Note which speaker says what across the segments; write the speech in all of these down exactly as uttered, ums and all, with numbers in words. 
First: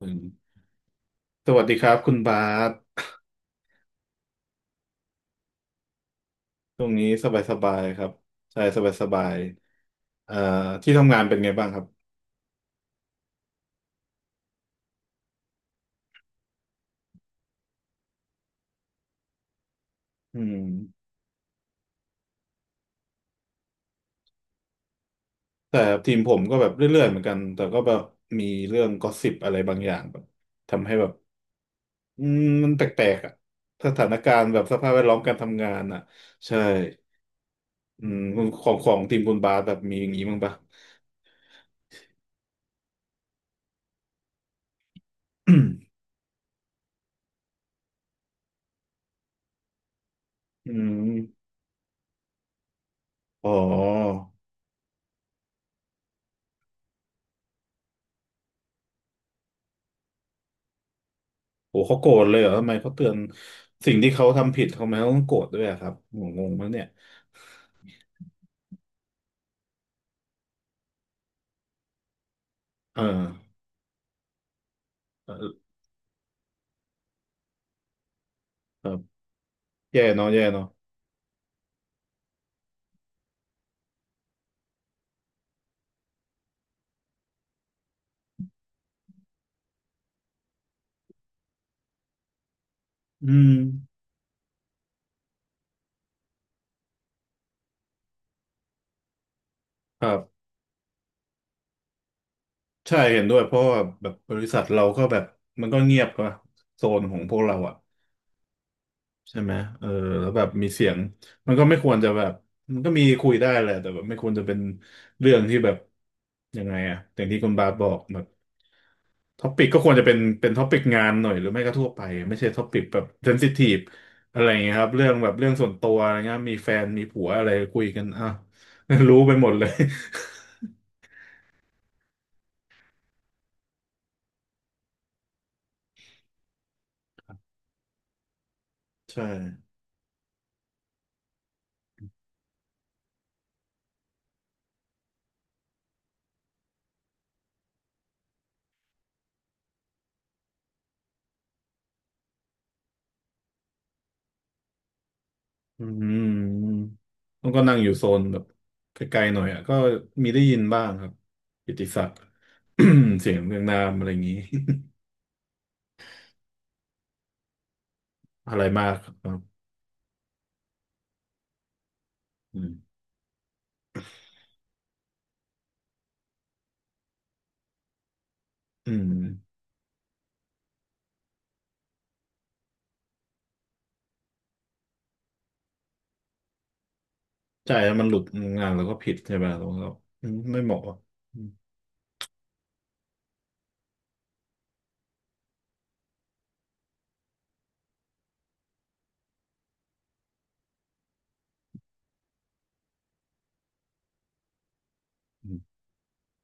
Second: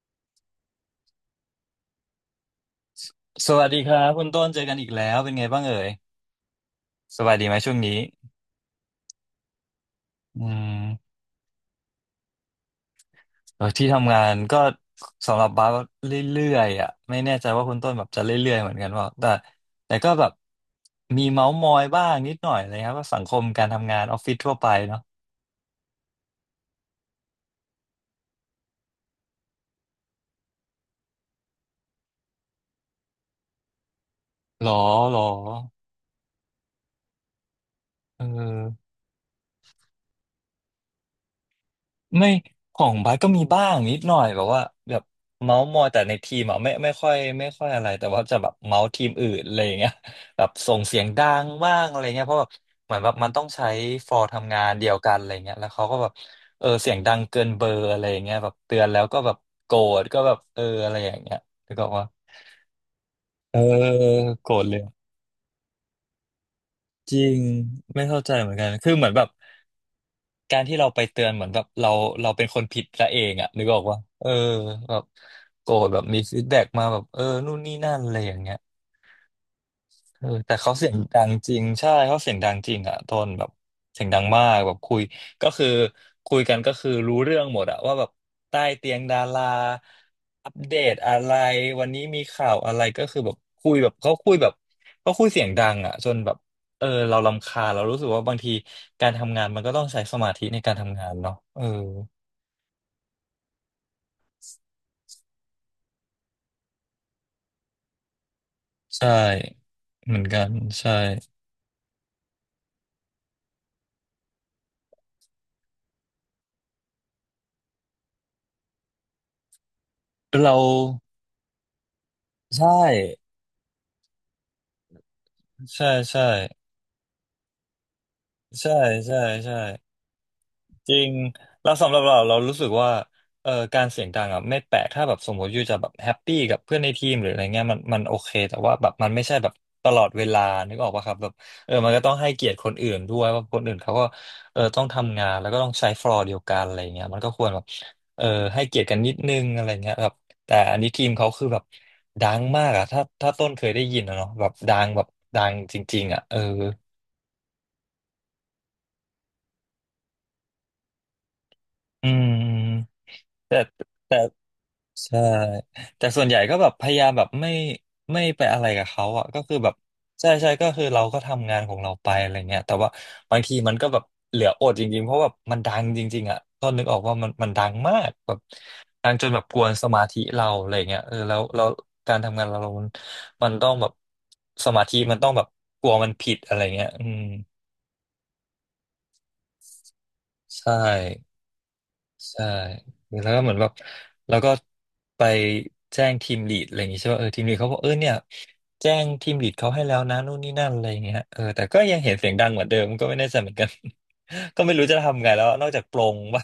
Speaker 1: อืมสวัสดีครับคุณบาส
Speaker 2: สวัสดีครับคุณต้นเจอกันอีกแล้วเป็นไงบ้างเอ่ย
Speaker 1: ช่วงนี้
Speaker 2: ส
Speaker 1: ส
Speaker 2: บาย
Speaker 1: บาย
Speaker 2: ดี
Speaker 1: ส
Speaker 2: ไหม
Speaker 1: บา
Speaker 2: ช่วง
Speaker 1: ย
Speaker 2: นี้
Speaker 1: ครับใช่สบายสบายเอ่อ
Speaker 2: อื
Speaker 1: ที่ทำ
Speaker 2: ม
Speaker 1: งานเป็นไงบ้างครับ
Speaker 2: เออที่ทำงานก็สำหรับบาสเรื่อยๆอ่ะไม่แน่ใจว่าคุณต้นแบบจะเรื่อยๆเหมือนกันเปล่าแต่แต่ก็แบบ
Speaker 1: อืม
Speaker 2: มีเมาส์มอยบ้างนิดหน่อยอะไรครับว่าสังคมการทำงานออฟฟิศทั่วไปเนาะ
Speaker 1: แต่ทีมผมก็แบบเรื่อยๆเหมือนกันแต่ก็แบบมีเรื่องกอสซิปอะไรบางอย่างแบบทำให้แบบอืมมันแปลกๆอ่ะสถานการณ์แบบ
Speaker 2: หรอ
Speaker 1: สภาพแวดล้
Speaker 2: ห
Speaker 1: อ
Speaker 2: ร
Speaker 1: ม
Speaker 2: อ
Speaker 1: การทำงานอ่ะใช่อืม
Speaker 2: เออ
Speaker 1: ของของทีมคุณบาสแบบมีอย่างนี้บ้างปะ
Speaker 2: ไม่ของบาสก็มีบ้างนิดหน่อยแบบว่าแบบเมาส์มอยแต่ในทีมอ่ะไม่ไม่ค่อยไม่ค่อยอะไรแต่ว่าจะแบบเมาส์ทีมอื่นอะไรอย่างเงี้ยแบบ
Speaker 1: อื
Speaker 2: ส่งเสียงดั
Speaker 1: ม
Speaker 2: งบ้างอะไรเงี้ยเพราะแบบเหมือนแบบมันต้อง
Speaker 1: อ๋
Speaker 2: ใช้ฟอ
Speaker 1: อ
Speaker 2: ร์ทำงานเดียวกันอะไรเงี้ยแล้วเขาก็แบบเออเสียงดังเกินเบอร์อะไรอย่างเงี้ยแบบเตือนแล้วก็แบบโกรธก็แบบเอออะไรอย่างเงี้ยแล้ว
Speaker 1: โอ้
Speaker 2: ก็
Speaker 1: เขา
Speaker 2: ว่า
Speaker 1: โกรธเลยเหรอทำไมเขาเตือน
Speaker 2: เออ
Speaker 1: สิ่งที่เขา
Speaker 2: โกร
Speaker 1: ทำผิ
Speaker 2: ธ
Speaker 1: ด
Speaker 2: เลย
Speaker 1: ทำไมเขาไมต้องโกรธด้วยอะครับงงงมั้งเนี่ย
Speaker 2: จริงไม่เข้าใจเหมือนกันคือเหมือนแบบ การที่เราไปเตือนเหมือนแบบเราเราเป็นคนผิด
Speaker 1: เออ
Speaker 2: ซะเองอะนึกออกว่าเออแบบ
Speaker 1: เออ
Speaker 2: โกรธแบบมีฟีดแบ็กมาแบบเออนู่นนี่นั่นอะไรอย่างเงี้ย
Speaker 1: ครับแย่
Speaker 2: เอ
Speaker 1: เนาะ
Speaker 2: อ
Speaker 1: แย่
Speaker 2: แต่
Speaker 1: เนาะ
Speaker 2: เขาเสียงดังจริงใช่เขาเสียงดังจริงอะโทนแบบเสียงดังมากแบบคุยก็คือคุยกันก็คือรู้เรื่องหมดอะว่าแบบใต้เตียงดาราอัปเดตอะไรวันนี้มีข่าวอะไรก็คือ
Speaker 1: อื
Speaker 2: แบบ
Speaker 1: ม
Speaker 2: คุยแบบเขาคุยแบบเขาคุยเสียงดังอะจนแบบเออเรารำคาญเรารู้สึกว่าบางทีการทำงานมันก็ต้องใช้
Speaker 1: ครั
Speaker 2: สมา
Speaker 1: บ
Speaker 2: ธิในการทำงานเนาะเออ
Speaker 1: ใช่เห็นด้วยเพราะว่าแบบบริษัทเราก็แบบมันก็เงียบกว่าโซนของพวกเราอะ
Speaker 2: ใช่
Speaker 1: ใช่ไหมเออ
Speaker 2: เหมือน
Speaker 1: แล้ว
Speaker 2: กั
Speaker 1: แบบ
Speaker 2: น
Speaker 1: มีเสีย
Speaker 2: ใช่
Speaker 1: งมันก็ไม่ควรจะแบบมันก็มีคุยได้แหละแต่แบบไม่ควรจะเป็นเรื่องที่แบบยังไงอะอย่างที่คุณบาสบอกแบบท็อปิกก็ควรจะเป็นเป็น
Speaker 2: เรา
Speaker 1: ท็อปิกงานหน่อยหรือไม่ก็ทั่วไปไม่ใช่ท็อ
Speaker 2: ใช่
Speaker 1: ปิกแบบเซนซิทีฟอะไรอย่างเงี้ยครับเรื่องแบบเรื่องส่วน
Speaker 2: ใช่
Speaker 1: ตัวอะไร
Speaker 2: ใช่
Speaker 1: เงี้ยมีแฟนมีผัวอะไรคุยกันอ่ะ
Speaker 2: ใช่
Speaker 1: รู้
Speaker 2: ใช่
Speaker 1: ไปหมด
Speaker 2: ใช่
Speaker 1: เลย
Speaker 2: จริงแล้วสำหรับเราเรารู้สึกว่าเอ่อการเสียงดังอ่ะไม่แปลกถ้าแบบสมมติอยู่จะแบบแฮปปี้กับเพื่อนในทีมหรืออะไรเงี้ยมันมันโอเคแต่ว่าแบบมั นไม่
Speaker 1: ใช่
Speaker 2: ใช่แบบตลอดเวลานึกออกปะครับแบบเออมันก็ต้องให้เกียรติคนอื่นด้วยว่าคนอื่นเขาก็เออต้องทำงานแล้วก็ต้องใช้ฟลอร์เดียวกันอะไรเงี้ยมันก็ควรแบบเออให้เกียรติกันนิดนึงอะไรเงี้ยครับแต่อันนี้ทีมเขาคือแบบดังมากอ่ะถ้าถ้าต้นเคยได้ยินอะเนาะแบบดังแบบดังจ
Speaker 1: อื
Speaker 2: ริงๆอ่ะเออ
Speaker 1: มมันก็นั่งอยู่โซนแบบไกลๆหน่อยอ่ะก็มีได้ยินบ้างครับกิตติศั
Speaker 2: อื
Speaker 1: กดิ์
Speaker 2: ม
Speaker 1: เสียงเรี
Speaker 2: แต่
Speaker 1: ยงนามอะไรอ
Speaker 2: แต่
Speaker 1: ย่างนี้
Speaker 2: ใช่แต่ส่วนใหญ่ก็แบบพยายามแบบไม่ไม่ไป
Speaker 1: อะ
Speaker 2: อะ
Speaker 1: ไร
Speaker 2: ไรกั
Speaker 1: มา
Speaker 2: บ
Speaker 1: กค
Speaker 2: เขาอ่ะ
Speaker 1: รั
Speaker 2: ก็คื
Speaker 1: บ
Speaker 2: อแบบใช่ใช่ก็คือเราก็ทำงานของเราไปอะไรเงี้
Speaker 1: อื
Speaker 2: ย
Speaker 1: ม
Speaker 2: แต่ว่าบางทีมันก็แบบเหลืออดจริงๆเพราะแบบมันดังจริงๆอ่ะก็นึกออกว่ามันมันดังมากแบบ
Speaker 1: อื
Speaker 2: ดั
Speaker 1: ม
Speaker 2: งจนแบบกวนสมาธิเราอะไรเงี้ยเออแล้วแล้วการทำงานเรามันมันต้องแบบสมาธิมันต้องแบบกลัวมันผิดอะไรเงี้ยอืม
Speaker 1: ใช่แล้วมันหลุดงานแล้วก็ผิดใช่ไหมแล้วก็อืมไม่
Speaker 2: ใช
Speaker 1: เหมาะอะอื
Speaker 2: ่
Speaker 1: ม
Speaker 2: ใช่แล้วก็เหมือนแบบแล้วก็ไปแจ้งทีมลีดอะไรอย่างงี้ใช่ป่ะเออทีมลีดเขาบอกเออเนี่ยแจ้งทีมลีดเขาให้แล้วนะนู่นนี่นั่นอะไรอย่างเงี้ยเออแต่ก็ยังเห็นเสียงดังเหมือนเดิมก็ไม่แน่ใจเหมือนกัน ก็ไม่รู้จะทำไงแล้ว
Speaker 1: อื
Speaker 2: นอก
Speaker 1: ม
Speaker 2: จากปลงว่ะ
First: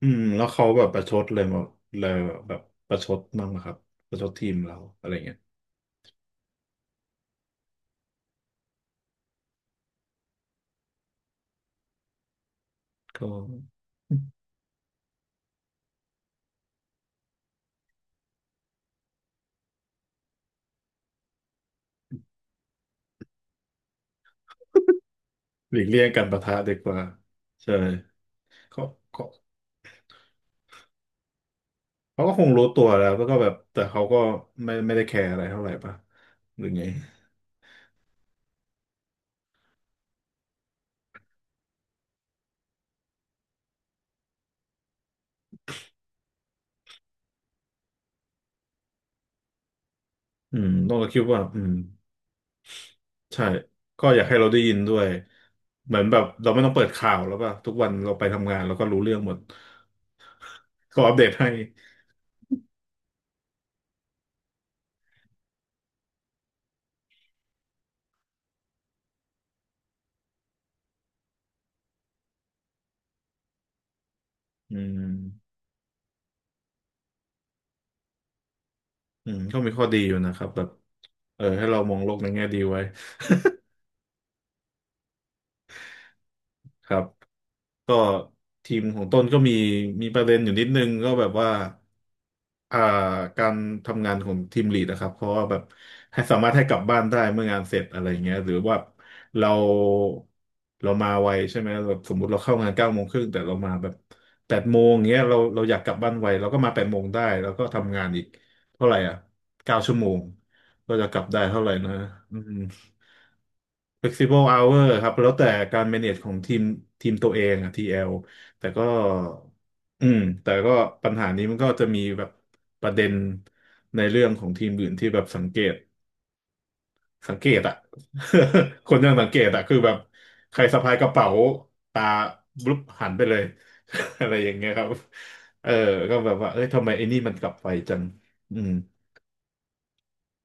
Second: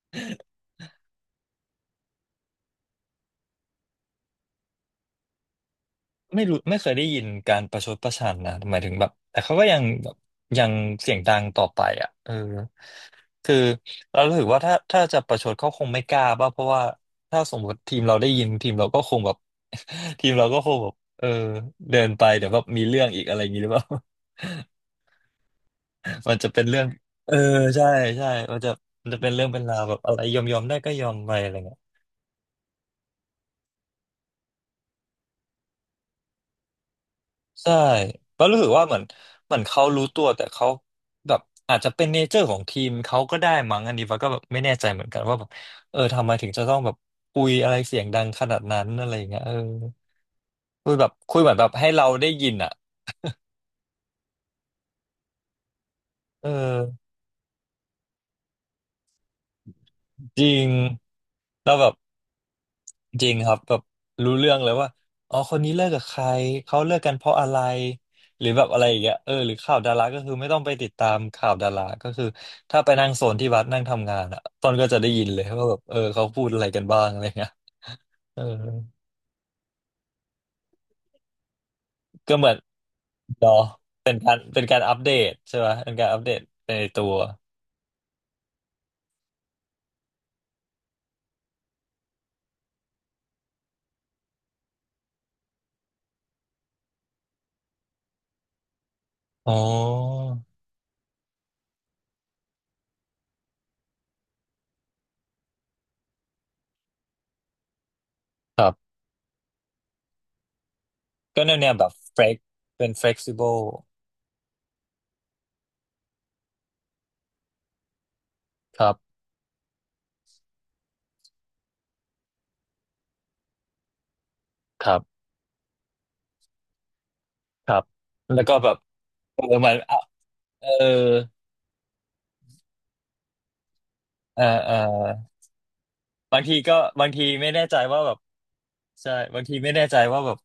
Speaker 1: อืมแล้วเขาแบบประชดเลยแบบเลยแบบประชดบ้างไหมครับประชดทีมเราอะไรเงี้ย
Speaker 2: ไม่รู้ไม่เคยได้ยินการประชดประชันนะหมายถึงแบบแต่เขาก็ยังแบบยังเสียงดังต่อไปอ่ะเออ
Speaker 1: ก็
Speaker 2: คือเรารู้สึกว่าถ้าถ้าจะประชดเขาคงไม่กล้าป่ะเพราะว่าถ้าสมมติทีมเราได้ยินทีมเราก็คงแบบ ทีมเราก็คงแบบเออเดินไปเดี๋ยวแบบมีเรื่องอีกอะไรอย่างนี้หรือเปล่า
Speaker 1: หลีกเลี่ยงการ
Speaker 2: มัน
Speaker 1: ปะ
Speaker 2: จะ
Speaker 1: ทะ
Speaker 2: เป็น
Speaker 1: ดี
Speaker 2: เรื่อ
Speaker 1: ก
Speaker 2: ง
Speaker 1: ว่า
Speaker 2: เออ
Speaker 1: ใช่
Speaker 2: ใช่ใช่มันจะ
Speaker 1: เขา
Speaker 2: มันจะเป็นเรื่องเป็นราวแบบอะไรยอมยอมได้ก็ยอมไปอะไรเงี้ย
Speaker 1: เขาก็คงรู้ตัวแล้วแล้วก็แบบแต่เขาก็ไม่ไม่ได้แคร์อะไรเท่าไหร่ป่ะหรือไง
Speaker 2: ใช่ แล้วรู้สึกว่าเหมือนเหมือนเขารู้ตัวแต่เขาแบบอาจจะเป็นเนเจอร์ของทีมเขาก็ได้มั้งอันนี้ว้าก็แบบไม่แน่ใจเหมือนกันว่าแบบเออทำไมถึงจะต้องแบบคุยอะไรเสียงดังขนาดนั้นอะไรอย่างเงี้ยเออ
Speaker 1: อืม
Speaker 2: คุ
Speaker 1: ต้อ
Speaker 2: ย
Speaker 1: ง
Speaker 2: แบ
Speaker 1: ก็
Speaker 2: บ
Speaker 1: คิด
Speaker 2: คุ
Speaker 1: ว่า
Speaker 2: ยเหมือ
Speaker 1: อื
Speaker 2: นแบ
Speaker 1: ม
Speaker 2: บให้เราได้ยินอ่ะ
Speaker 1: ใช่ก็อยากให้เราได้ยินด้วยเหมือนแบบ
Speaker 2: เอ
Speaker 1: เรา
Speaker 2: อ
Speaker 1: ไม่ต้องเปิดข่าวแล้วป่ะทุกวันเราไปทำงานเราก็รู้เรื่องหมด
Speaker 2: จริง
Speaker 1: เขาอัปเดตให้
Speaker 2: แล้วแบบ จริงครับแบบรู้เรื่องเลยว่าอ๋อคนนี้เลิกกับใครเขาเลิกกันเพราะอะไรหรือแบบอะไรอย่างเงี้ยเออหรือข่าวดาราก็คือไม่ต้องไปติดตามข่าวดาราก็คือถ้าไปนั่งโซนที่วัดนั่งทำงานอ่ะตอ
Speaker 1: อื
Speaker 2: นก็จะได้ยินเลย
Speaker 1: ม
Speaker 2: ว่าแบบเออเขาพูดอะไรกันบ้างอะไรเงี้ยเออ
Speaker 1: อืมก็มีข้อดีอยู่นะครับแบบเออให้เรามองโลกใน
Speaker 2: ก็
Speaker 1: แง่
Speaker 2: เหมือน
Speaker 1: ดีไว้
Speaker 2: เนาะเป็นการเป็นการอัปเดตใช่ไหมเป็นการอัปเดตไปใน
Speaker 1: ครั
Speaker 2: ตั
Speaker 1: บ
Speaker 2: ว
Speaker 1: ก็ทีมของต้นก็มีมีประเด็นอยู่นิดนึงก็แบบว่า อ่าการทำงานของทีมลีดนะครับเพราะว่าแบบให้สามารถให้กลับบ้านได้เมื่องานเสร็จอะไรเงี้ยหรือว่าเรา
Speaker 2: อ๋อ
Speaker 1: เรามาไวใช่ไหมแบบสมมุติเราเข้างานเก้าโมงครึ่งแต่เรามาแบบแปดโมงเงี้ยเราเราอยากกลับบ้านไวเราก็มาแปดโมงได้แล้วก็ทำงานอีก
Speaker 2: ครั
Speaker 1: เท่าไห
Speaker 2: บ
Speaker 1: ร่อ่ะเก้าชั่วโมงก็จะกลับได้
Speaker 2: ก็แนว
Speaker 1: เท่าไห
Speaker 2: แน
Speaker 1: ร่
Speaker 2: วแบ
Speaker 1: นะ
Speaker 2: บเฟ
Speaker 1: อื
Speaker 2: ก
Speaker 1: ม
Speaker 2: เป็น flexible
Speaker 1: flexible hour ครับแล้วแต่การ manage ของทีมทีมตัวเองอะ ที แอล แอลแต่
Speaker 2: ค
Speaker 1: ก็
Speaker 2: รับ
Speaker 1: อืมแต่ก็ปัญหานี้มันก็จะมีแบบประเด็นในเรื่องของทีม
Speaker 2: ค
Speaker 1: อื่น
Speaker 2: รั
Speaker 1: ที่แบ
Speaker 2: บ
Speaker 1: บสังเกตสังเกต
Speaker 2: ค
Speaker 1: อะ
Speaker 2: รับแล้วก็แบบ
Speaker 1: คนยังสังเก
Speaker 2: เออ
Speaker 1: ตอะ
Speaker 2: มั
Speaker 1: คือ
Speaker 2: น
Speaker 1: แบบใคร
Speaker 2: เออ
Speaker 1: สะพายกระเป๋าตาบลุบหันไปเลย อะไร
Speaker 2: เออ
Speaker 1: อย่างเงี้ย
Speaker 2: เออ
Speaker 1: ครับเออก็แบบ
Speaker 2: บาง
Speaker 1: ว่า
Speaker 2: ที
Speaker 1: เอ้ย
Speaker 2: ก็
Speaker 1: ทำไมไอ้
Speaker 2: บาง
Speaker 1: นี่
Speaker 2: ที
Speaker 1: มันก
Speaker 2: ไม่
Speaker 1: ลับ
Speaker 2: แน่
Speaker 1: ไป
Speaker 2: ใจ
Speaker 1: จั
Speaker 2: ว่า
Speaker 1: ง
Speaker 2: แบบ
Speaker 1: อืม
Speaker 2: ใช่บางทีไม่แน่ใจว่าแบบ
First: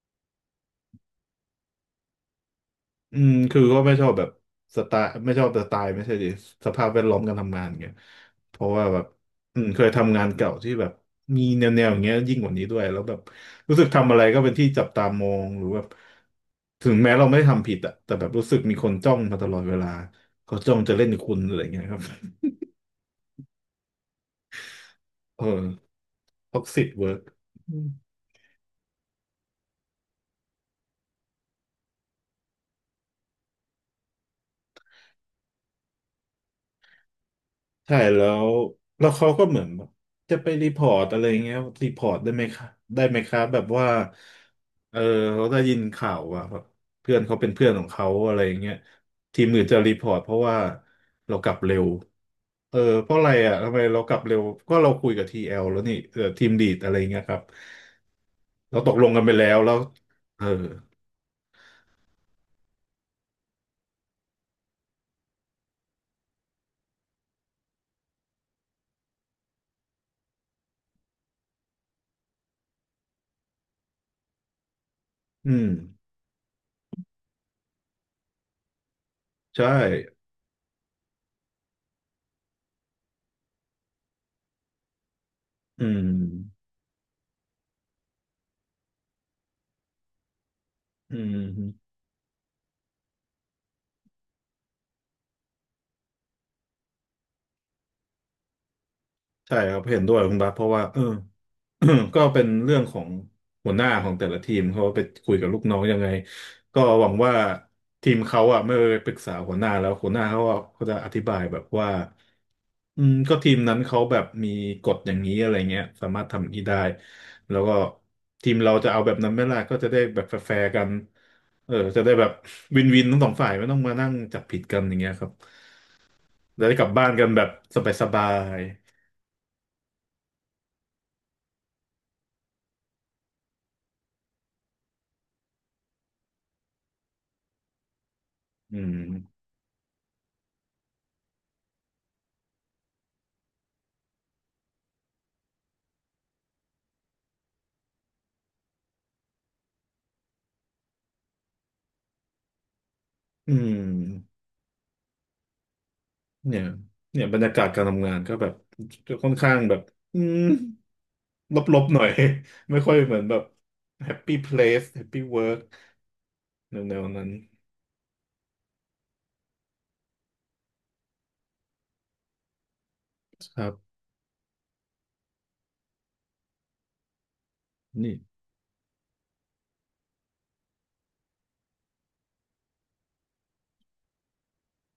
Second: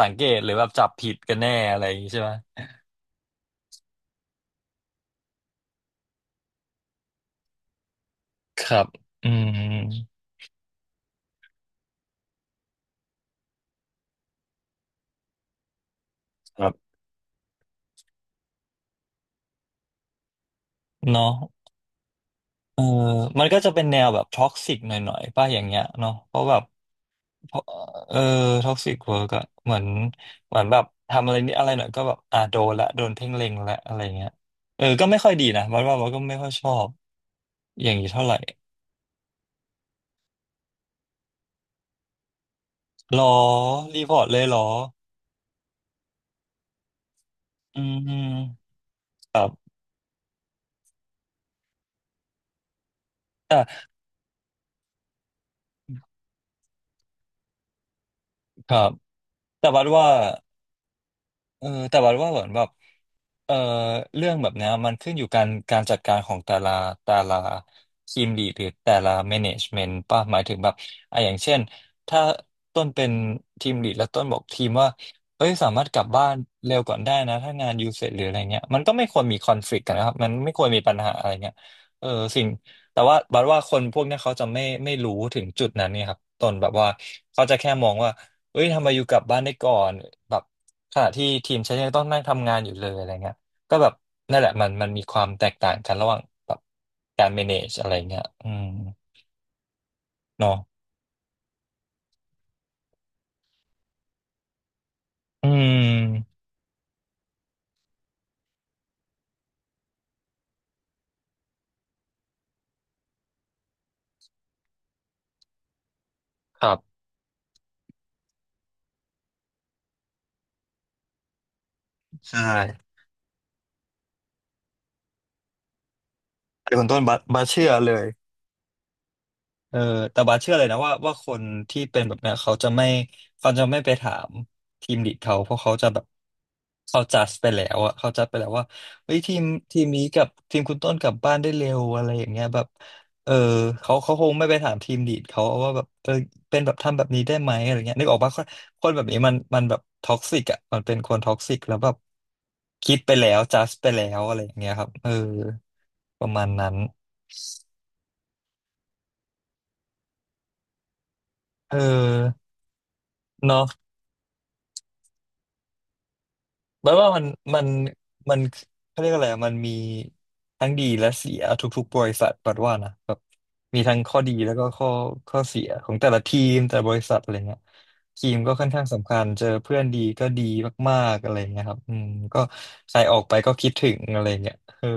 Speaker 2: สังเกตหรือแบบจับผิดกันแน่อะไรอย่างงี้ใช่ไหม
Speaker 1: อืมคือก็ไม่ชอบแบบสไตล์ไม่ชอบสไตล์ไม่ใช่ดิสภาพแวดล้อมการทำงานเงี้ยเพ
Speaker 2: ค
Speaker 1: ราะ
Speaker 2: รั
Speaker 1: ว่า
Speaker 2: บ
Speaker 1: แบบ
Speaker 2: อื
Speaker 1: อืมเคย
Speaker 2: ม
Speaker 1: ทำงานเก่าที่แบบมีแนวแนวอย่างเงี้ยยิ่งกว่านี้ด้วยแล้วแบบรู้สึกทำอะไรก็เป็นที่จับตามองหรือแบบ
Speaker 2: ครั
Speaker 1: ถึง
Speaker 2: บ
Speaker 1: แม้เราไม่ได้ทำผิดอะแต่แบบรู้สึกมีคนจ้องมาตลอดเวลาเขาจ้องจะเล่น
Speaker 2: เนาะ
Speaker 1: คุณอะไรเงี้ยครับ
Speaker 2: เออมันก็จะเป็นแนวแบบท็อกซิกหน่อยๆ
Speaker 1: เอ
Speaker 2: ป่ะอย่างเงี้ย
Speaker 1: อ
Speaker 2: เนาะเพราะแบ
Speaker 1: ท็อ
Speaker 2: บ
Speaker 1: กซิกเวิร์ก
Speaker 2: เพราะเออท็อกซิกเวิร์กอะเหมือนเหมือนแบบทำอะไรนิดอะไรหน่อยก็แบบอ่าโดนละโดนเพ่งเล็งละอะไรเงี้ยเออก็ไม่ค่อยดีนะมันว่ามันก็ไม่ค่อยชอบอย่า
Speaker 1: ใช่
Speaker 2: งนี้เท่า
Speaker 1: แล้
Speaker 2: ไหร่
Speaker 1: วแล้วเขาก็เหมือนแบบจะไปรีพอร์ตอะไรเงี้ยรีพอร์ตได้ไหมคะได้ไหม
Speaker 2: หร
Speaker 1: ค
Speaker 2: อ
Speaker 1: รับแบบว่า
Speaker 2: รีพอร์ตเลยหรอ
Speaker 1: เออเขาได้ยินข่าวว่าแบบเพื่อนเขาเป็นเพื่อน
Speaker 2: อื
Speaker 1: ของเขา
Speaker 2: ม
Speaker 1: อะไรเงี้ย
Speaker 2: ค
Speaker 1: ที
Speaker 2: รั
Speaker 1: ม
Speaker 2: บ
Speaker 1: อื่นจะรีพอร์ตเพราะว่าเรากลับเร็วเออเพราะอะไรอ่ะทำ
Speaker 2: อ่ะ
Speaker 1: ไมเรากลับเร็วก็เราคุยกับทีเอลแล้วนี่เออทีมลีดอะไรเงี้ยครับ
Speaker 2: ค
Speaker 1: เรา
Speaker 2: รั
Speaker 1: ต
Speaker 2: บ
Speaker 1: กลงกันไปแล้ว
Speaker 2: แต่
Speaker 1: แล้ว
Speaker 2: ว่าว่า
Speaker 1: เออ
Speaker 2: เออแต่ว่าว่าเหมือนแบบเออเรื่องแบบเนี้ยมันขึ้นอยู่การการจัดการของแต่ละแต่ละทีมลีดหรือแต่ละแมネจเมนต์ป่ะหมายถึงแบบอ่ะอย่างเช่นถ้าต้นเป็นทีมลีดแล้วต้นบอกทีมว่าเอ้ย
Speaker 1: อื
Speaker 2: สา
Speaker 1: ม
Speaker 2: มารถกลับบ้านเร็วก่อนได้นะถ้างานยูเสร็จหรืออะไรเงี้ยมันก็ไม่ควรมีคอน
Speaker 1: ใช่
Speaker 2: ฟ lict กต์กันนะครับมันไม่ควรมีปัญหาอะไรเงี้ยเออสิ่งแต่ว่าบัดว่าคนพวกเนี้ยเขาจะไม่ไม่รู้ถึงจุด
Speaker 1: อื
Speaker 2: นั้นเนี่ยครับต้น
Speaker 1: ม
Speaker 2: แบบว่าเขาจะแค่มองว่าเอ้ยทำไมอยู่กลับบ้านได้ก่อนแบบ ขณะ
Speaker 1: อื
Speaker 2: ที่ทีมฉัน
Speaker 1: ม
Speaker 2: ยังต้องนั่งทำงานอยู่เลยอะไรเงี้ยก็แบบนั่นแหละมันมันมีความแตกต่างกันระหว่างแบบการ manage อะไรเงี้ยอืม
Speaker 1: ใช่ครับเห็นด้วยคุณบาส
Speaker 2: เนาะ
Speaker 1: เพราะว่าเออ ก็เป็นเรื่องของหัวหน้าของแต่ละทีมเขาไปคุย
Speaker 2: อื
Speaker 1: กับลูกน้อง
Speaker 2: ม
Speaker 1: ยังไงก็หวังว่าทีมเขาอ่ะเมื่อปรึกษาหัวหน้าแล้วหัวหน้าเขาอะเขาจะอธิบายแบบว่าอืมก็ทีมนั้นเขาแบบมีกฎอย่างนี้อะไรเงี้ยสามารถทำอย่าง
Speaker 2: ค
Speaker 1: นี้
Speaker 2: รั
Speaker 1: ได้
Speaker 2: บ
Speaker 1: แล้วก็ทีมเราจะเอาแบบนั้นไหม่ล่ะก็จะได้แบบแฟร์ๆกันเออจะได้แบบ
Speaker 2: ใช่
Speaker 1: วินวินทั้งสองฝ่ายไม่ต้องมานั่งจับผิดกันอย่างเงี้ยครับจะ
Speaker 2: แต่
Speaker 1: ได้ก
Speaker 2: คุ
Speaker 1: ลั
Speaker 2: ณ
Speaker 1: บ
Speaker 2: ต้น
Speaker 1: บ้าน
Speaker 2: บัส
Speaker 1: กันแบ
Speaker 2: บัส
Speaker 1: บ
Speaker 2: เชื่อเล
Speaker 1: ส
Speaker 2: ย
Speaker 1: บาย
Speaker 2: เออแต่บาสเชื่อเลยนะว่าว่าคนที่เป็นแบบเนี้ยเขาจะไม่เขาจะไม่ไปถามทีมลีดเขาเพราะเขาจะแบบเขาจัดไปแล้วอะเขาจัดไปแล้วว่า
Speaker 1: ๆอืม
Speaker 2: เฮ้ยทีมทีมนี้กับทีมคุณต้นกลับบ้านได้เร็วอะไรอย่างเงี้ยแบบเออเขาเขาคงไม่ไปถามทีมลีดเขาว่าแบบเออเป็นแบบทำแบบนี้ได้ไหมอะไรเงี้ยนึกออกปะคนคนแบบนี้มันมันแบบท็อกซิกอะมันเป็นคนท็อกซิกแล้วแบบคิดไปแล้ว
Speaker 1: อื
Speaker 2: จัด
Speaker 1: ม
Speaker 2: ไปแล้วอะไรอย่างเงี้ยครับเออประมาณ
Speaker 1: เนี่ย
Speaker 2: นั้น
Speaker 1: เนี่ยบรรยากาศการทำงานก็แบบค่อนข้างแบบอืม
Speaker 2: เอ
Speaker 1: ลบๆหน่อย
Speaker 2: อ
Speaker 1: ไม่ค่อยเหมือนแบบ
Speaker 2: เนาะ
Speaker 1: Happy Place Happy Work
Speaker 2: แล้
Speaker 1: แน
Speaker 2: ว
Speaker 1: ว
Speaker 2: ว่า
Speaker 1: ๆ
Speaker 2: มัน
Speaker 1: นั้น
Speaker 2: มันมันเขาเรียกอะไรอะมันมีทั้งดีและเสียทุกๆบริษัทปัดว่านะแบบ
Speaker 1: ครั
Speaker 2: มี
Speaker 1: บ
Speaker 2: ทั้งข้อดีแล้วก็ข้อข้อเสียของแต่ละทีมแต่ละบริษัทอะไรเงี้ย
Speaker 1: นี่
Speaker 2: ทีมก็ค่อนข้างสำคัญเจอเพื่อนดีก็ดีมากๆอะไรเงี้ยครับอืมก็ใครออกไปก็คิดถึงอะไรเงี้ยเออ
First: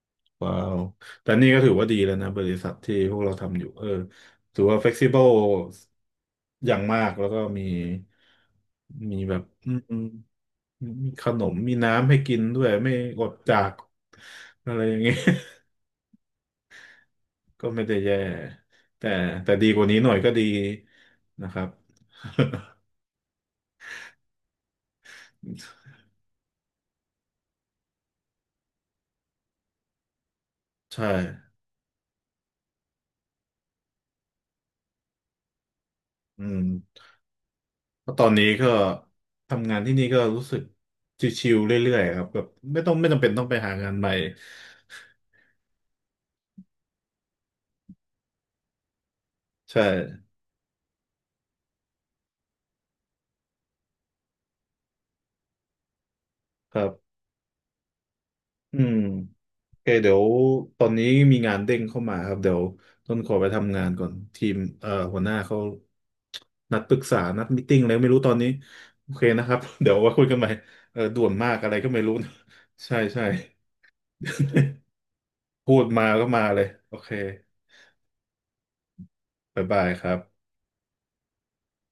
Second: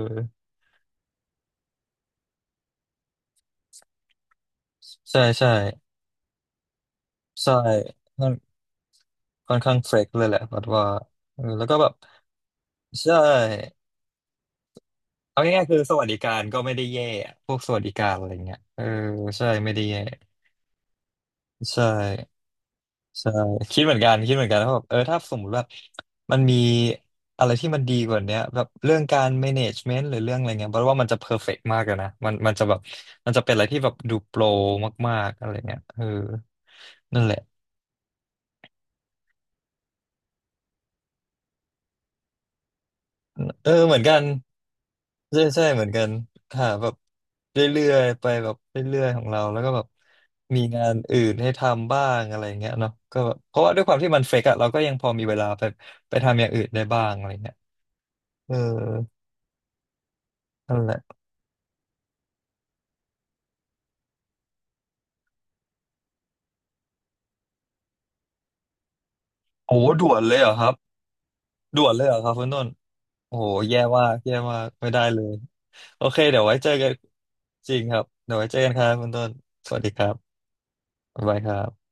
Speaker 1: ว้าวแต่นี่ก็ถือว่าดีแล้วนะบริษัทที่พวกเราทำอยู่เออถือว่า f l e x i b l
Speaker 2: ใช่
Speaker 1: e
Speaker 2: ใช่
Speaker 1: อย่างมากแล้วก็
Speaker 2: ใช่
Speaker 1: มี
Speaker 2: ค่อน
Speaker 1: มีแบบ
Speaker 2: ค่อน
Speaker 1: อื
Speaker 2: ข้างเฟร
Speaker 1: ม
Speaker 2: กเลยแหละปัดว่า
Speaker 1: มีข
Speaker 2: เอ
Speaker 1: น
Speaker 2: อ
Speaker 1: ม
Speaker 2: แล้ว
Speaker 1: มี
Speaker 2: ก็แบบ
Speaker 1: น้ำให้กินด้วยไม่
Speaker 2: ใช่
Speaker 1: อดจากอะไรอย่างเงี้ย
Speaker 2: เอาง่ายๆคือสวัสดิการก็ไม่ได้แย่อะพวก
Speaker 1: ก็
Speaker 2: สวั
Speaker 1: ไม่
Speaker 2: สดิ
Speaker 1: ได้
Speaker 2: การ
Speaker 1: แย่
Speaker 2: อะไรเงี้ยเออ
Speaker 1: แต่
Speaker 2: ใช่
Speaker 1: แต่ดี
Speaker 2: ไม่
Speaker 1: ก
Speaker 2: ได้
Speaker 1: ว่านี้
Speaker 2: แย่
Speaker 1: หน่อยก็ดีนะครับ
Speaker 2: ใช่ ใช่คิดเหมือนกันคิดเหมือนกันว่าแบบเออถ้าสมมติว่ามันมีอะไรที่มันดีกว่าเนี้ยแบบเรื่องการ management หรือเรื่องอะไรเงี้ยเพราะว่า
Speaker 1: ใช่
Speaker 2: มันจะ perfect มากเลยนะมันมันจะแบบมันจะเป็นอะไรที่แบบดูโปรมากๆอะไรเงี้ยเออ
Speaker 1: อืม
Speaker 2: นั่นแหละ
Speaker 1: เพราะตอนนี้ก็ทำงานที่นี่ก็รู้สึกชิวๆเรื่อยๆครับแบบไม่ต้องไม่จำเป็นต้องไป
Speaker 2: เอ
Speaker 1: หา
Speaker 2: อ
Speaker 1: งา
Speaker 2: เห
Speaker 1: น
Speaker 2: มือน
Speaker 1: ใหม่
Speaker 2: กันใช่ใช่เหมือนกันหาแบบเรื่อยๆไปแบบเรื่อยๆของเราแล้วก็แบ
Speaker 1: ใช่
Speaker 2: บมีงานอื่นให้ทำบ้างอะไรเงี้ยเนาะก็แบบเพราะว่าด้วยความที่มันเฟกอะเราก็ยังพอมีเวลาไปไปทำอย่างอื่น
Speaker 1: ค
Speaker 2: ได้
Speaker 1: รั
Speaker 2: บ้าง
Speaker 1: บ
Speaker 2: อะไรเงี้ยเออ
Speaker 1: อืม โอเคเดี๋ยว
Speaker 2: นั่
Speaker 1: ต
Speaker 2: น
Speaker 1: อ
Speaker 2: แห
Speaker 1: น
Speaker 2: ละ
Speaker 1: นี้มีงานเด้งเข้ามาครับเดี๋ยวต้นขอไปทำงานก่อนทีมเอ่อหัวหน้าเขานัดปรึกษานัดมีตติ้งอะไรไม่รู้ตอนนี้โอเคนะครับ
Speaker 2: โอ้
Speaker 1: เดี๋ยว
Speaker 2: ด่
Speaker 1: ไว่า
Speaker 2: ว
Speaker 1: คุ
Speaker 2: น
Speaker 1: ย
Speaker 2: เล
Speaker 1: กัน
Speaker 2: ย
Speaker 1: ให
Speaker 2: เห
Speaker 1: ม่
Speaker 2: รอครับ
Speaker 1: เออด่วนมากอะไร
Speaker 2: ด่
Speaker 1: ก็
Speaker 2: วน
Speaker 1: ไม่
Speaker 2: เลย
Speaker 1: รู้
Speaker 2: เหรอครับคุณต้น
Speaker 1: ใช่ใช่
Speaker 2: โอ้โหแย่มากแย่มากไม่ได้เลย
Speaker 1: พูด
Speaker 2: โอ
Speaker 1: มา
Speaker 2: เค
Speaker 1: ก็
Speaker 2: เดี๋
Speaker 1: มา
Speaker 2: ยวไว้
Speaker 1: เลย
Speaker 2: เจอกัน
Speaker 1: โอเค
Speaker 2: จริงครับเดี๋ยวไว้เจอกันครับคุณต้น
Speaker 1: บ๊าย
Speaker 2: สวั
Speaker 1: บา
Speaker 2: ส
Speaker 1: ย
Speaker 2: ดีค
Speaker 1: ค
Speaker 2: รั
Speaker 1: รับ
Speaker 2: บบ๊ายบายครับ